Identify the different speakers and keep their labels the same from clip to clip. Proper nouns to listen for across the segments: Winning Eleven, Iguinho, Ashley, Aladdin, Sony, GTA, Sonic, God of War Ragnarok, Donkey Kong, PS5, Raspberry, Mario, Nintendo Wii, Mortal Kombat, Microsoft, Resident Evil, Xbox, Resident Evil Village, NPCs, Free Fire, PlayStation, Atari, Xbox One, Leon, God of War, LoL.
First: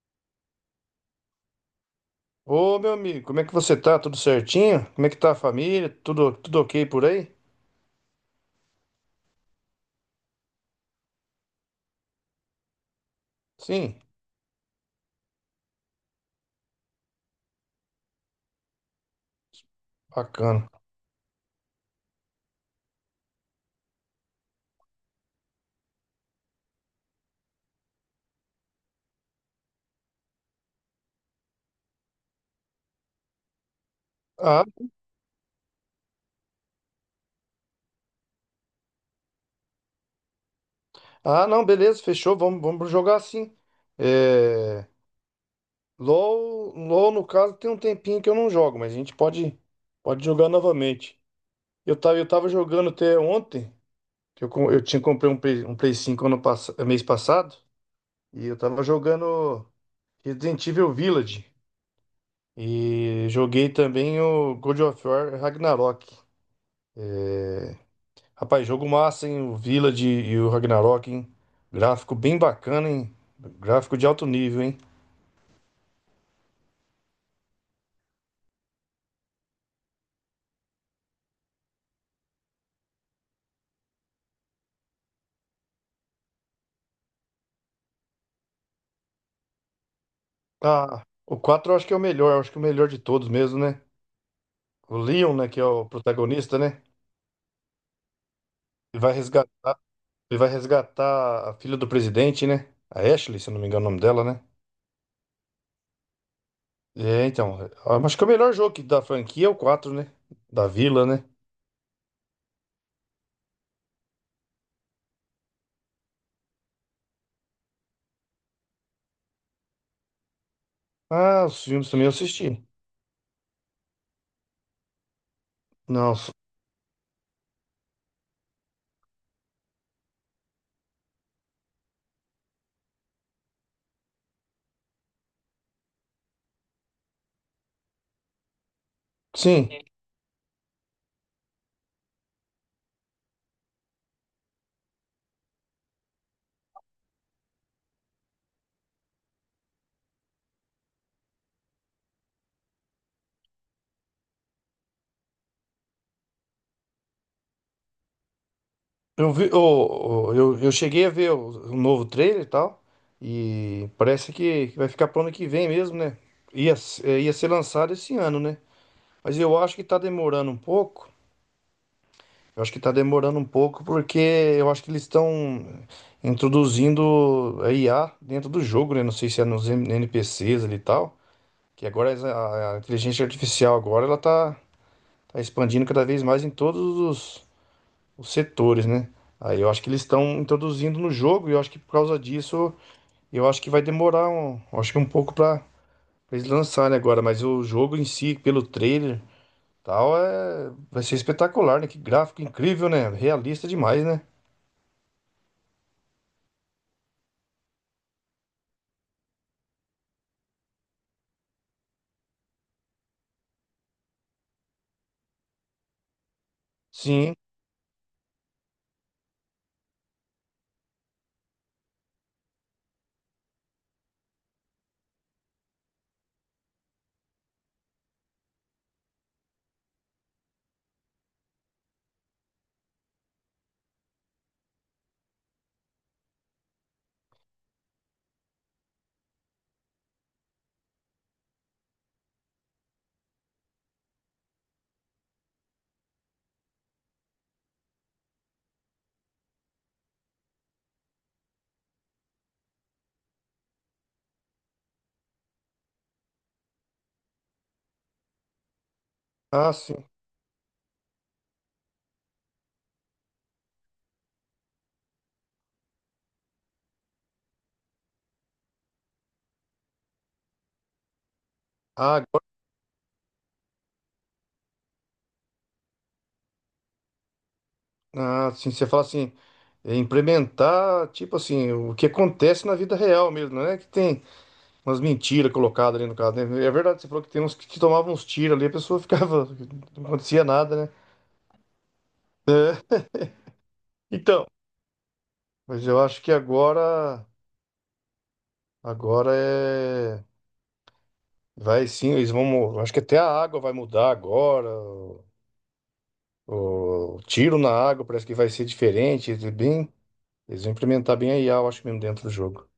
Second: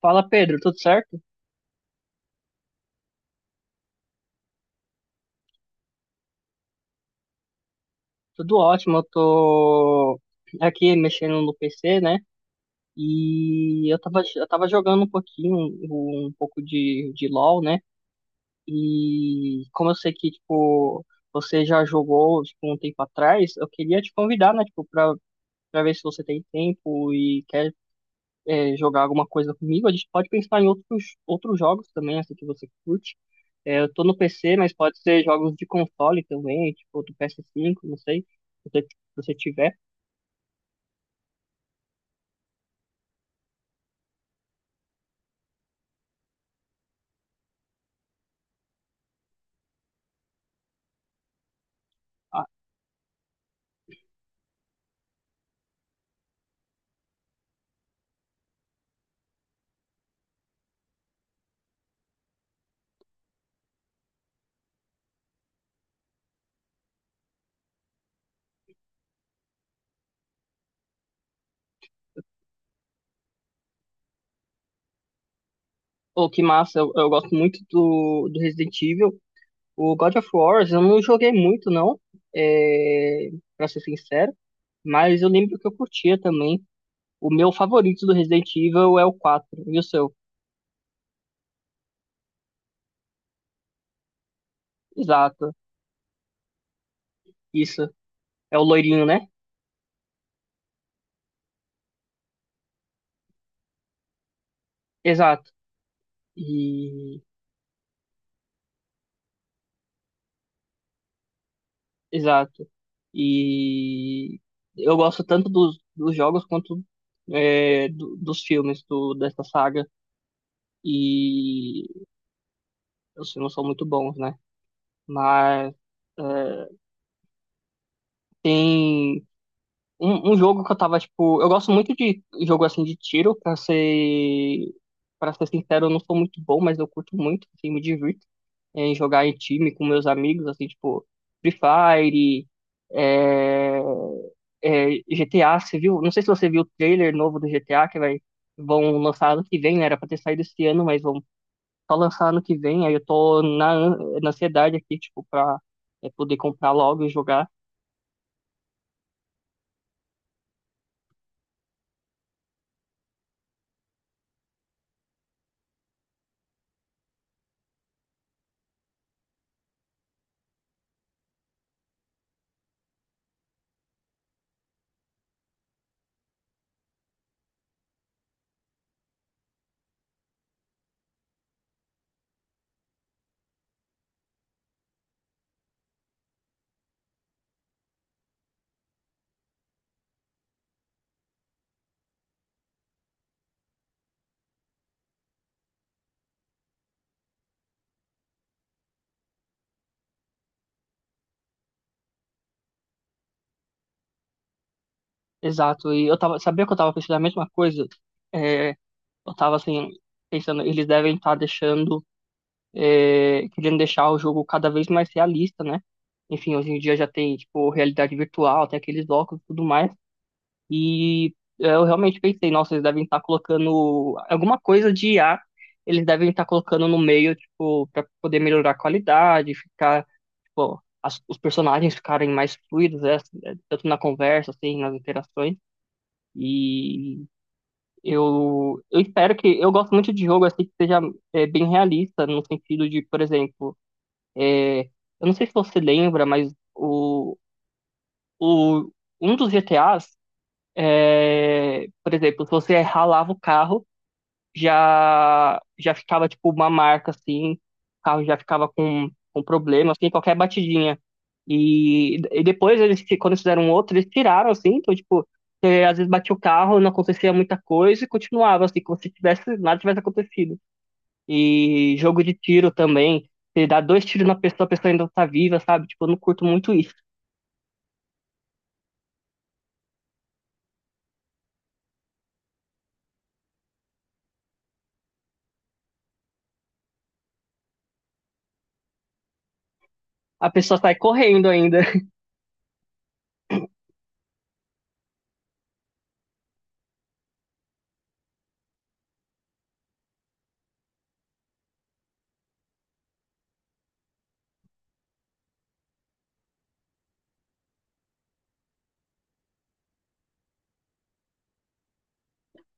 Speaker 1: Fala, Pedro, tudo certo?
Speaker 2: Ô, meu amigo, como é que você tá? Tudo certinho? Como é que tá a família? Tudo ok por aí?
Speaker 1: Tudo ótimo, eu tô aqui mexendo no PC, né? E eu
Speaker 2: Sim,
Speaker 1: tava, eu tava jogando um pouquinho, um pouco de LoL, né? E como eu sei que,
Speaker 2: bacana.
Speaker 1: tipo, você já jogou, tipo, um tempo atrás, eu queria te convidar, né? Tipo, pra ver se você tem tempo e quer jogar alguma coisa comigo. A gente pode pensar em outros, outros jogos também, assim, que você curte. É, eu tô no PC,
Speaker 2: Ah,
Speaker 1: mas pode ser jogos de console também, tipo do PS5, não sei, se você, se você tiver.
Speaker 2: ah, não, beleza, fechou. Vamos jogar sim. É, LOL, no caso, tem um tempinho que eu não jogo, mas a gente pode jogar novamente. Eu tava, eu
Speaker 1: Ah,
Speaker 2: tava jogando até ontem, que eu tinha comprei um Play 5 mês passado, e eu tava jogando Resident Evil Village. E joguei também o God of War Ragnarok. Rapaz, jogo massa, hein? O Village e o Ragnarok, hein? Gráfico bem bacana, hein? Gráfico de alto nível, hein?
Speaker 1: oh, que massa, eu gosto muito do, do Resident Evil. O God of War, eu não joguei muito, não, é, pra ser sincero, mas eu lembro que eu curtia também. O meu favorito do Resident Evil é o quatro, e o seu?
Speaker 2: Ah, o quatro eu acho que é o melhor, eu acho que é o melhor de todos mesmo, né? O Leon, né,
Speaker 1: Exato,
Speaker 2: que é o protagonista, né?
Speaker 1: isso. É o
Speaker 2: Ele
Speaker 1: loirinho,
Speaker 2: vai
Speaker 1: né?
Speaker 2: resgatar, ele vai resgatar a filha do presidente, né? A Ashley, se eu não me engano o nome dela, né?
Speaker 1: Exato. E
Speaker 2: É, então, eu acho que é o melhor jogo que- da franquia é o 4, né? Da Vila, né?
Speaker 1: exato. E eu gosto tanto dos, dos jogos quanto dos filmes do, dessa saga.
Speaker 2: Ah, os
Speaker 1: E
Speaker 2: filmes também eu assisti.
Speaker 1: os filmes são muito bons, né? Mas
Speaker 2: Não,
Speaker 1: é,
Speaker 2: s-
Speaker 1: tem um jogo que eu tava, tipo. Eu gosto muito de jogo assim de tiro, pra ser. Pra ser sincero, eu não sou muito bom, mas eu curto muito, assim, me divirto em jogar em
Speaker 2: sim.
Speaker 1: time com meus amigos, assim, tipo, Free Fire. É, GTA, você viu? Não sei se você viu o trailer novo do GTA que vai vão lançar ano que vem, né? Era pra ter saído esse ano, mas vão só lançar ano que vem. Aí eu tô na, na ansiedade aqui, tipo, pra poder comprar logo e jogar.
Speaker 2: Eu vi, eu cheguei a ver o novo trailer e tal, e parece que vai ficar pro ano que vem mesmo, né? Ia ser lançado esse ano, né? Mas eu acho que tá demorando um pouco. Eu acho que tá demorando um pouco porque eu acho que eles estão introduzindo a IA dentro do jogo, né? Não sei se é NPCs ali e tal, que agora a inteligência artificial agora ela tá expandindo cada vez mais em todos os setores, né? Aí eu acho que eles estão introduzindo no jogo e eu acho que por causa disso, eu acho que vai demorar acho que um pouco para eles lançarem agora, mas o jogo em si, pelo trailer, tal, é vai ser espetacular, né? Que gráfico incrível, né? Realista demais, né?
Speaker 1: Exato. E eu tava, sabia que eu tava pensando a mesma coisa? É, eu tava assim, pensando, eles devem estar deixando, querendo deixar o jogo cada vez mais realista, né? Enfim, hoje em dia já
Speaker 2: Sim.
Speaker 1: tem, tipo, realidade virtual, tem aqueles óculos e tudo mais. E eu realmente pensei, nossa, eles devem estar colocando alguma coisa de IA eles devem estar colocando no meio, tipo, para poder melhorar a qualidade, ficar, tipo, os personagens ficarem mais fluidos, né, assim, tanto na conversa, assim, nas interações. E eu espero que. Eu gosto muito de jogo, assim, que seja bem realista, no sentido de, por exemplo, eu não sei se você lembra, mas o, um dos GTAs. É, por exemplo, se você ralava o carro, já já ficava tipo uma marca assim, o carro já ficava com
Speaker 2: Ah,
Speaker 1: problema,
Speaker 2: sim.
Speaker 1: assim, qualquer batidinha. E depois eles, quando eles fizeram um outro, eles tiraram assim, então tipo, você, às vezes batia o carro, não acontecia muita coisa e continuava assim, como se tivesse nada tivesse acontecido. E
Speaker 2: Ah,
Speaker 1: jogo de
Speaker 2: agora,
Speaker 1: tiro também, você dá dois tiros na pessoa, a pessoa ainda tá viva, sabe? Tipo, eu não curto muito isso.
Speaker 2: ah, sim, você fala assim, é, implementar, tipo assim, o que acontece na vida real mesmo, não é que tem umas mentiras colocadas ali no caso, né? É verdade, você falou que tem uns que tomavam uns tiros ali, a pessoa ficava, não acontecia
Speaker 1: A pessoa
Speaker 2: nada, né?
Speaker 1: sai correndo ainda.
Speaker 2: Então, mas eu acho que agora, agora é, vai sim, eles vão, acho que até a água vai mudar agora, o tiro na água parece que vai ser diferente, eles bem, eles vão implementar bem a IA, eu acho mesmo dentro do jogo.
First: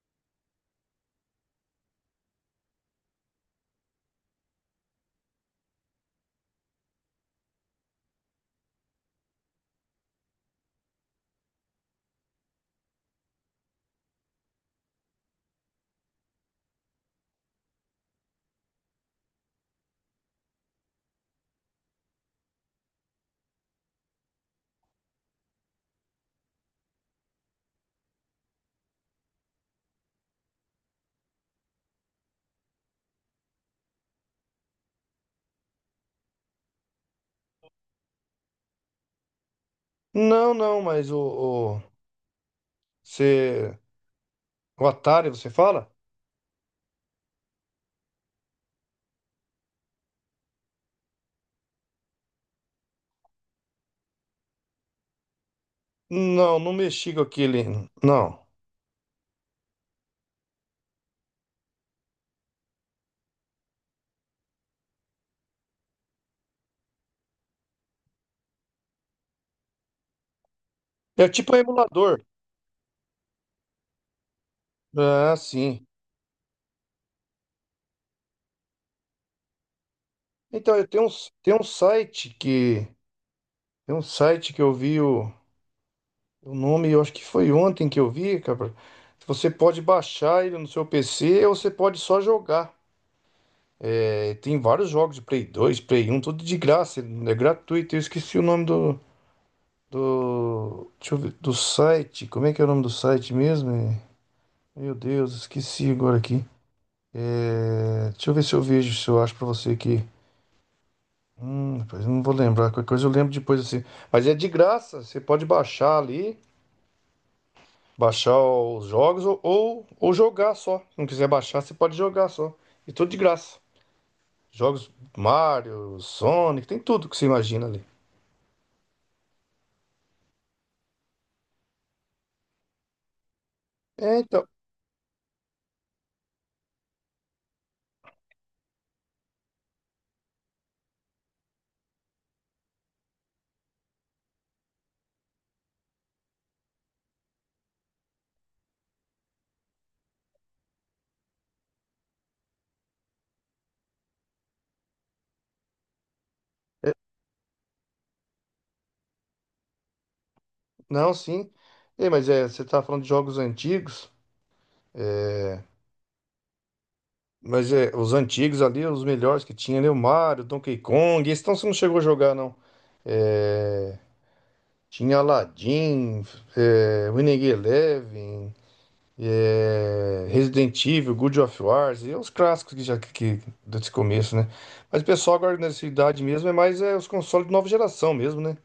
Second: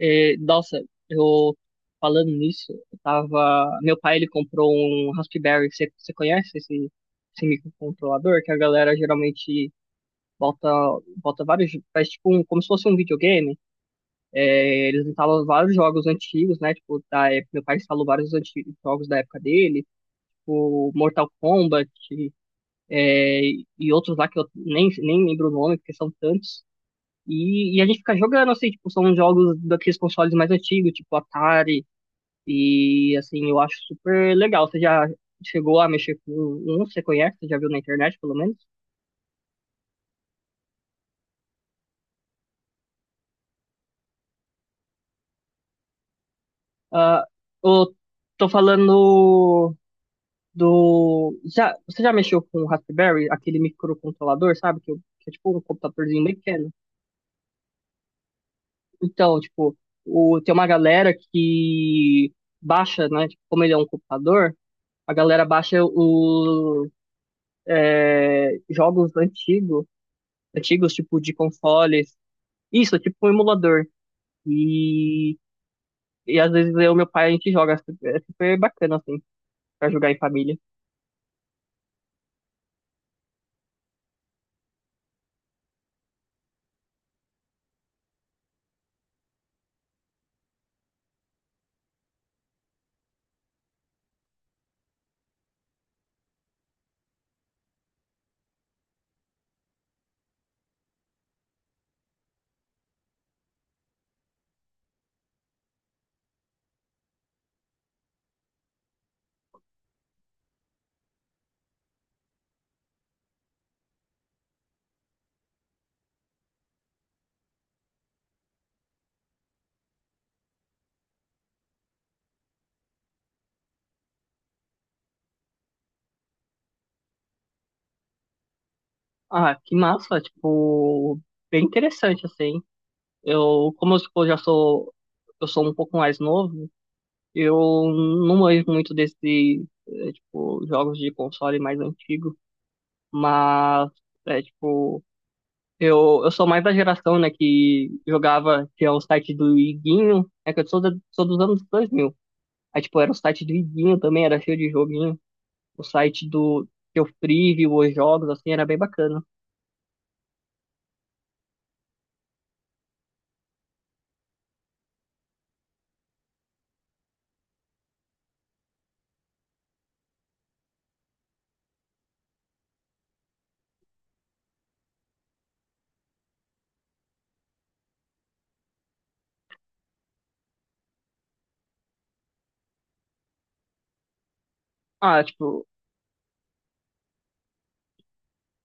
Speaker 1: É, nossa, eu falando nisso, eu tava. Meu pai ele comprou um Raspberry. Você conhece esse, esse microcontrolador? Que a galera geralmente bota, bota vários. Faz tipo um, como se fosse um videogame. É, eles instalam vários jogos antigos, né? Tipo, da época, meu pai instalou vários antigos, jogos da época dele, o Mortal Kombat é, e outros lá que eu nem, nem lembro o nome, porque são tantos. E a gente fica jogando, assim, tipo, são jogos daqueles consoles mais antigos, tipo Atari. E assim, eu acho super legal. Você já chegou a mexer com um? Você conhece? Você já viu na internet, pelo menos?
Speaker 2: Não, não, mas o, você, o Atari, você fala?
Speaker 1: Ah, eu tô falando do. Já, você já mexeu com o Raspberry, aquele microcontrolador, sabe? Que é tipo um computadorzinho bem
Speaker 2: Não,
Speaker 1: pequeno.
Speaker 2: não mexi com aquele, não.
Speaker 1: Então, tipo, o, tem uma galera que baixa, né? Tipo, como ele é um computador, a galera baixa os jogos antigos, antigos, tipo,
Speaker 2: É
Speaker 1: de
Speaker 2: tipo um
Speaker 1: consoles.
Speaker 2: emulador.
Speaker 1: Isso, é tipo um emulador.
Speaker 2: Ah,
Speaker 1: E,
Speaker 2: sim.
Speaker 1: e às vezes eu e meu pai a gente joga, é super, é super bacana, assim, pra jogar em família.
Speaker 2: Então, tem um tem um site que eu vi o. O nome, eu acho que foi ontem que eu vi, cara. Você pode baixar ele no seu PC ou você pode só jogar. É, tem vários jogos de Play 2 Play um tudo de graça, é gratuito. Eu esqueci o nome deixa eu ver, do site. Como é que é o nome do site mesmo? É, Meu Deus, esqueci agora aqui. É, deixa eu ver se eu vejo, se eu acho pra você aqui. Rapaz, eu não vou lembrar, qualquer coisa eu lembro depois assim. Mas é de graça, você pode baixar ali. Baixar os jogos ou jogar só. Se não quiser baixar, você pode jogar só. E tudo de graça. Jogos Mario, Sonic, tem tudo que você imagina ali.
Speaker 1: Ah, que massa, tipo, bem interessante, assim. Eu, como eu,
Speaker 2: É,
Speaker 1: tipo, já
Speaker 2: então.
Speaker 1: sou, eu sou um pouco mais novo, eu não manjo muito desse, é, tipo, jogos de console mais antigo, mas, é, tipo, eu sou mais da geração, né, que jogava, tinha o site do Iguinho. É que eu sou da, sou dos anos 2000. Aí, tipo, era o site do Iguinho também, era cheio de joguinho. O site do que eu preview os jogos, assim, era bem bacana.
Speaker 2: Não, sim. Você tá falando de jogos antigos. Mas é, os antigos ali, os melhores que tinha ali, o Mario, Donkey Kong. Esse então você não chegou a jogar, não. É, tinha Aladdin, é, Winning Eleven, é, Resident Evil, God of Wars, e os clássicos que desse começo, né? Mas o
Speaker 1: Ah,
Speaker 2: pessoal agora
Speaker 1: tipo,
Speaker 2: nessa idade mesmo é mais é, os consoles de nova geração mesmo, né?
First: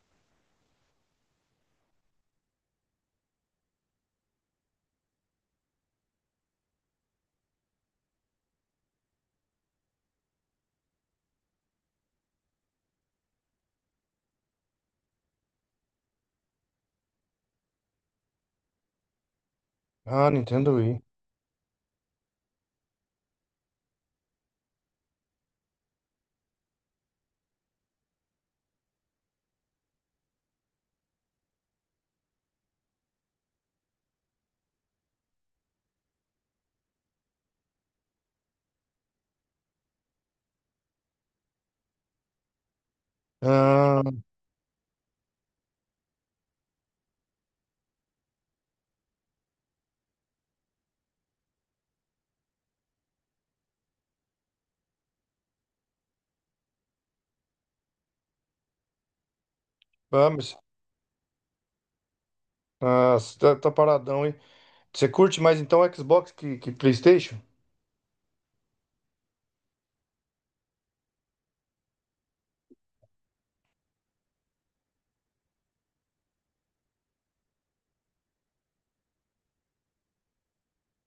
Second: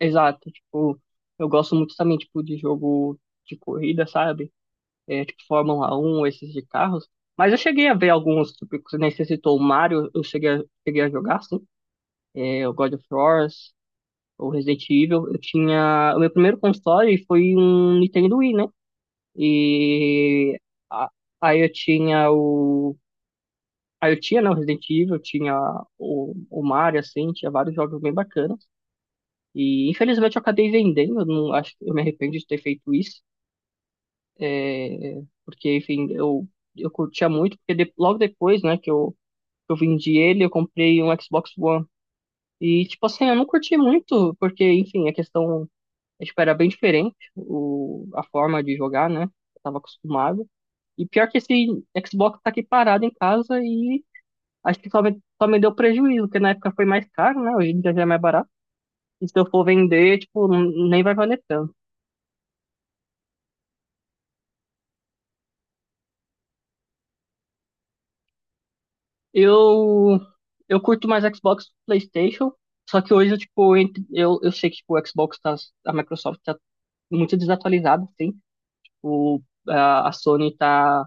Speaker 1: exato, tipo, eu gosto muito também, tipo, de jogo de corrida, sabe? É, tipo, Fórmula um, esses de carros. Mas eu cheguei a ver alguns, tipo, que você nem você citou o Mario, eu cheguei a, cheguei a jogar, sim. É, o God of War, o Resident Evil. Eu tinha... O meu primeiro console foi um Nintendo Wii, né?
Speaker 2: Ah,
Speaker 1: E...
Speaker 2: Nintendo Wii.
Speaker 1: a- aí eu tinha o, aí eu tinha, né, o Resident Evil, tinha o Mario, assim, tinha vários jogos bem bacanas. E infelizmente eu acabei vendendo. Eu não, acho, eu me arrependo de ter feito isso, é, porque, enfim, eu curtia muito, porque logo depois, né, que que eu vendi ele, eu comprei um Xbox One. E, tipo assim, eu não curti
Speaker 2: Ah,
Speaker 1: muito, porque, enfim, a questão, é, tipo, era bem diferente, o, a forma de jogar, né, eu tava acostumado. E pior que esse Xbox tá aqui parado em casa e acho que só me deu prejuízo, porque na época foi mais caro, né? Hoje em dia já é mais barato. E se eu for vender,
Speaker 2: ah,
Speaker 1: tipo,
Speaker 2: mas
Speaker 1: nem vai valer tanto.
Speaker 2: ah, você tá, tá paradão, hein? Você curte mais então Xbox que PlayStation?
Speaker 1: Eu, eu curto mais Xbox, PlayStation, só que hoje, tipo, eu sei que tipo, o Xbox tá, a Microsoft tá muito desatualizada, assim. O, a Sony tá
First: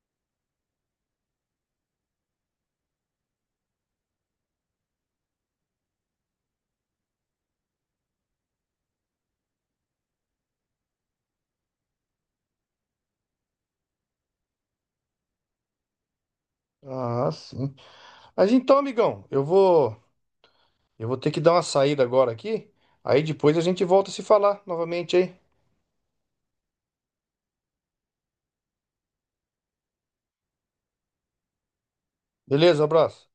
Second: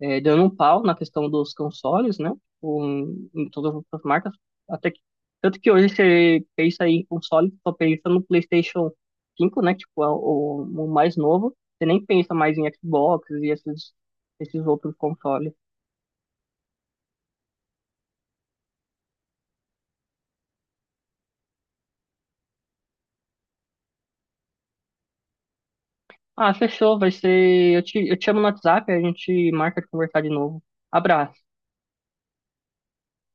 Speaker 1: dando um pau na questão dos consoles, né? Tipo, em, em todas as marcas. Até que, tanto que hoje você pensa em console, só pensa no PlayStation 5, né? Tipo, é o mais novo. Você nem pensa mais em Xbox e esses, esses outros consoles.
Speaker 2: Ah, sim. Mas então, amigão, eu vou ter que dar uma saída agora aqui. Aí depois a gente volta a se falar novamente, hein?
Speaker 1: Ah, fechou, vai ser. Eu te chamo no WhatsApp, a gente marca de conversar de novo. Abraço.
Speaker 2: Beleza, abraço.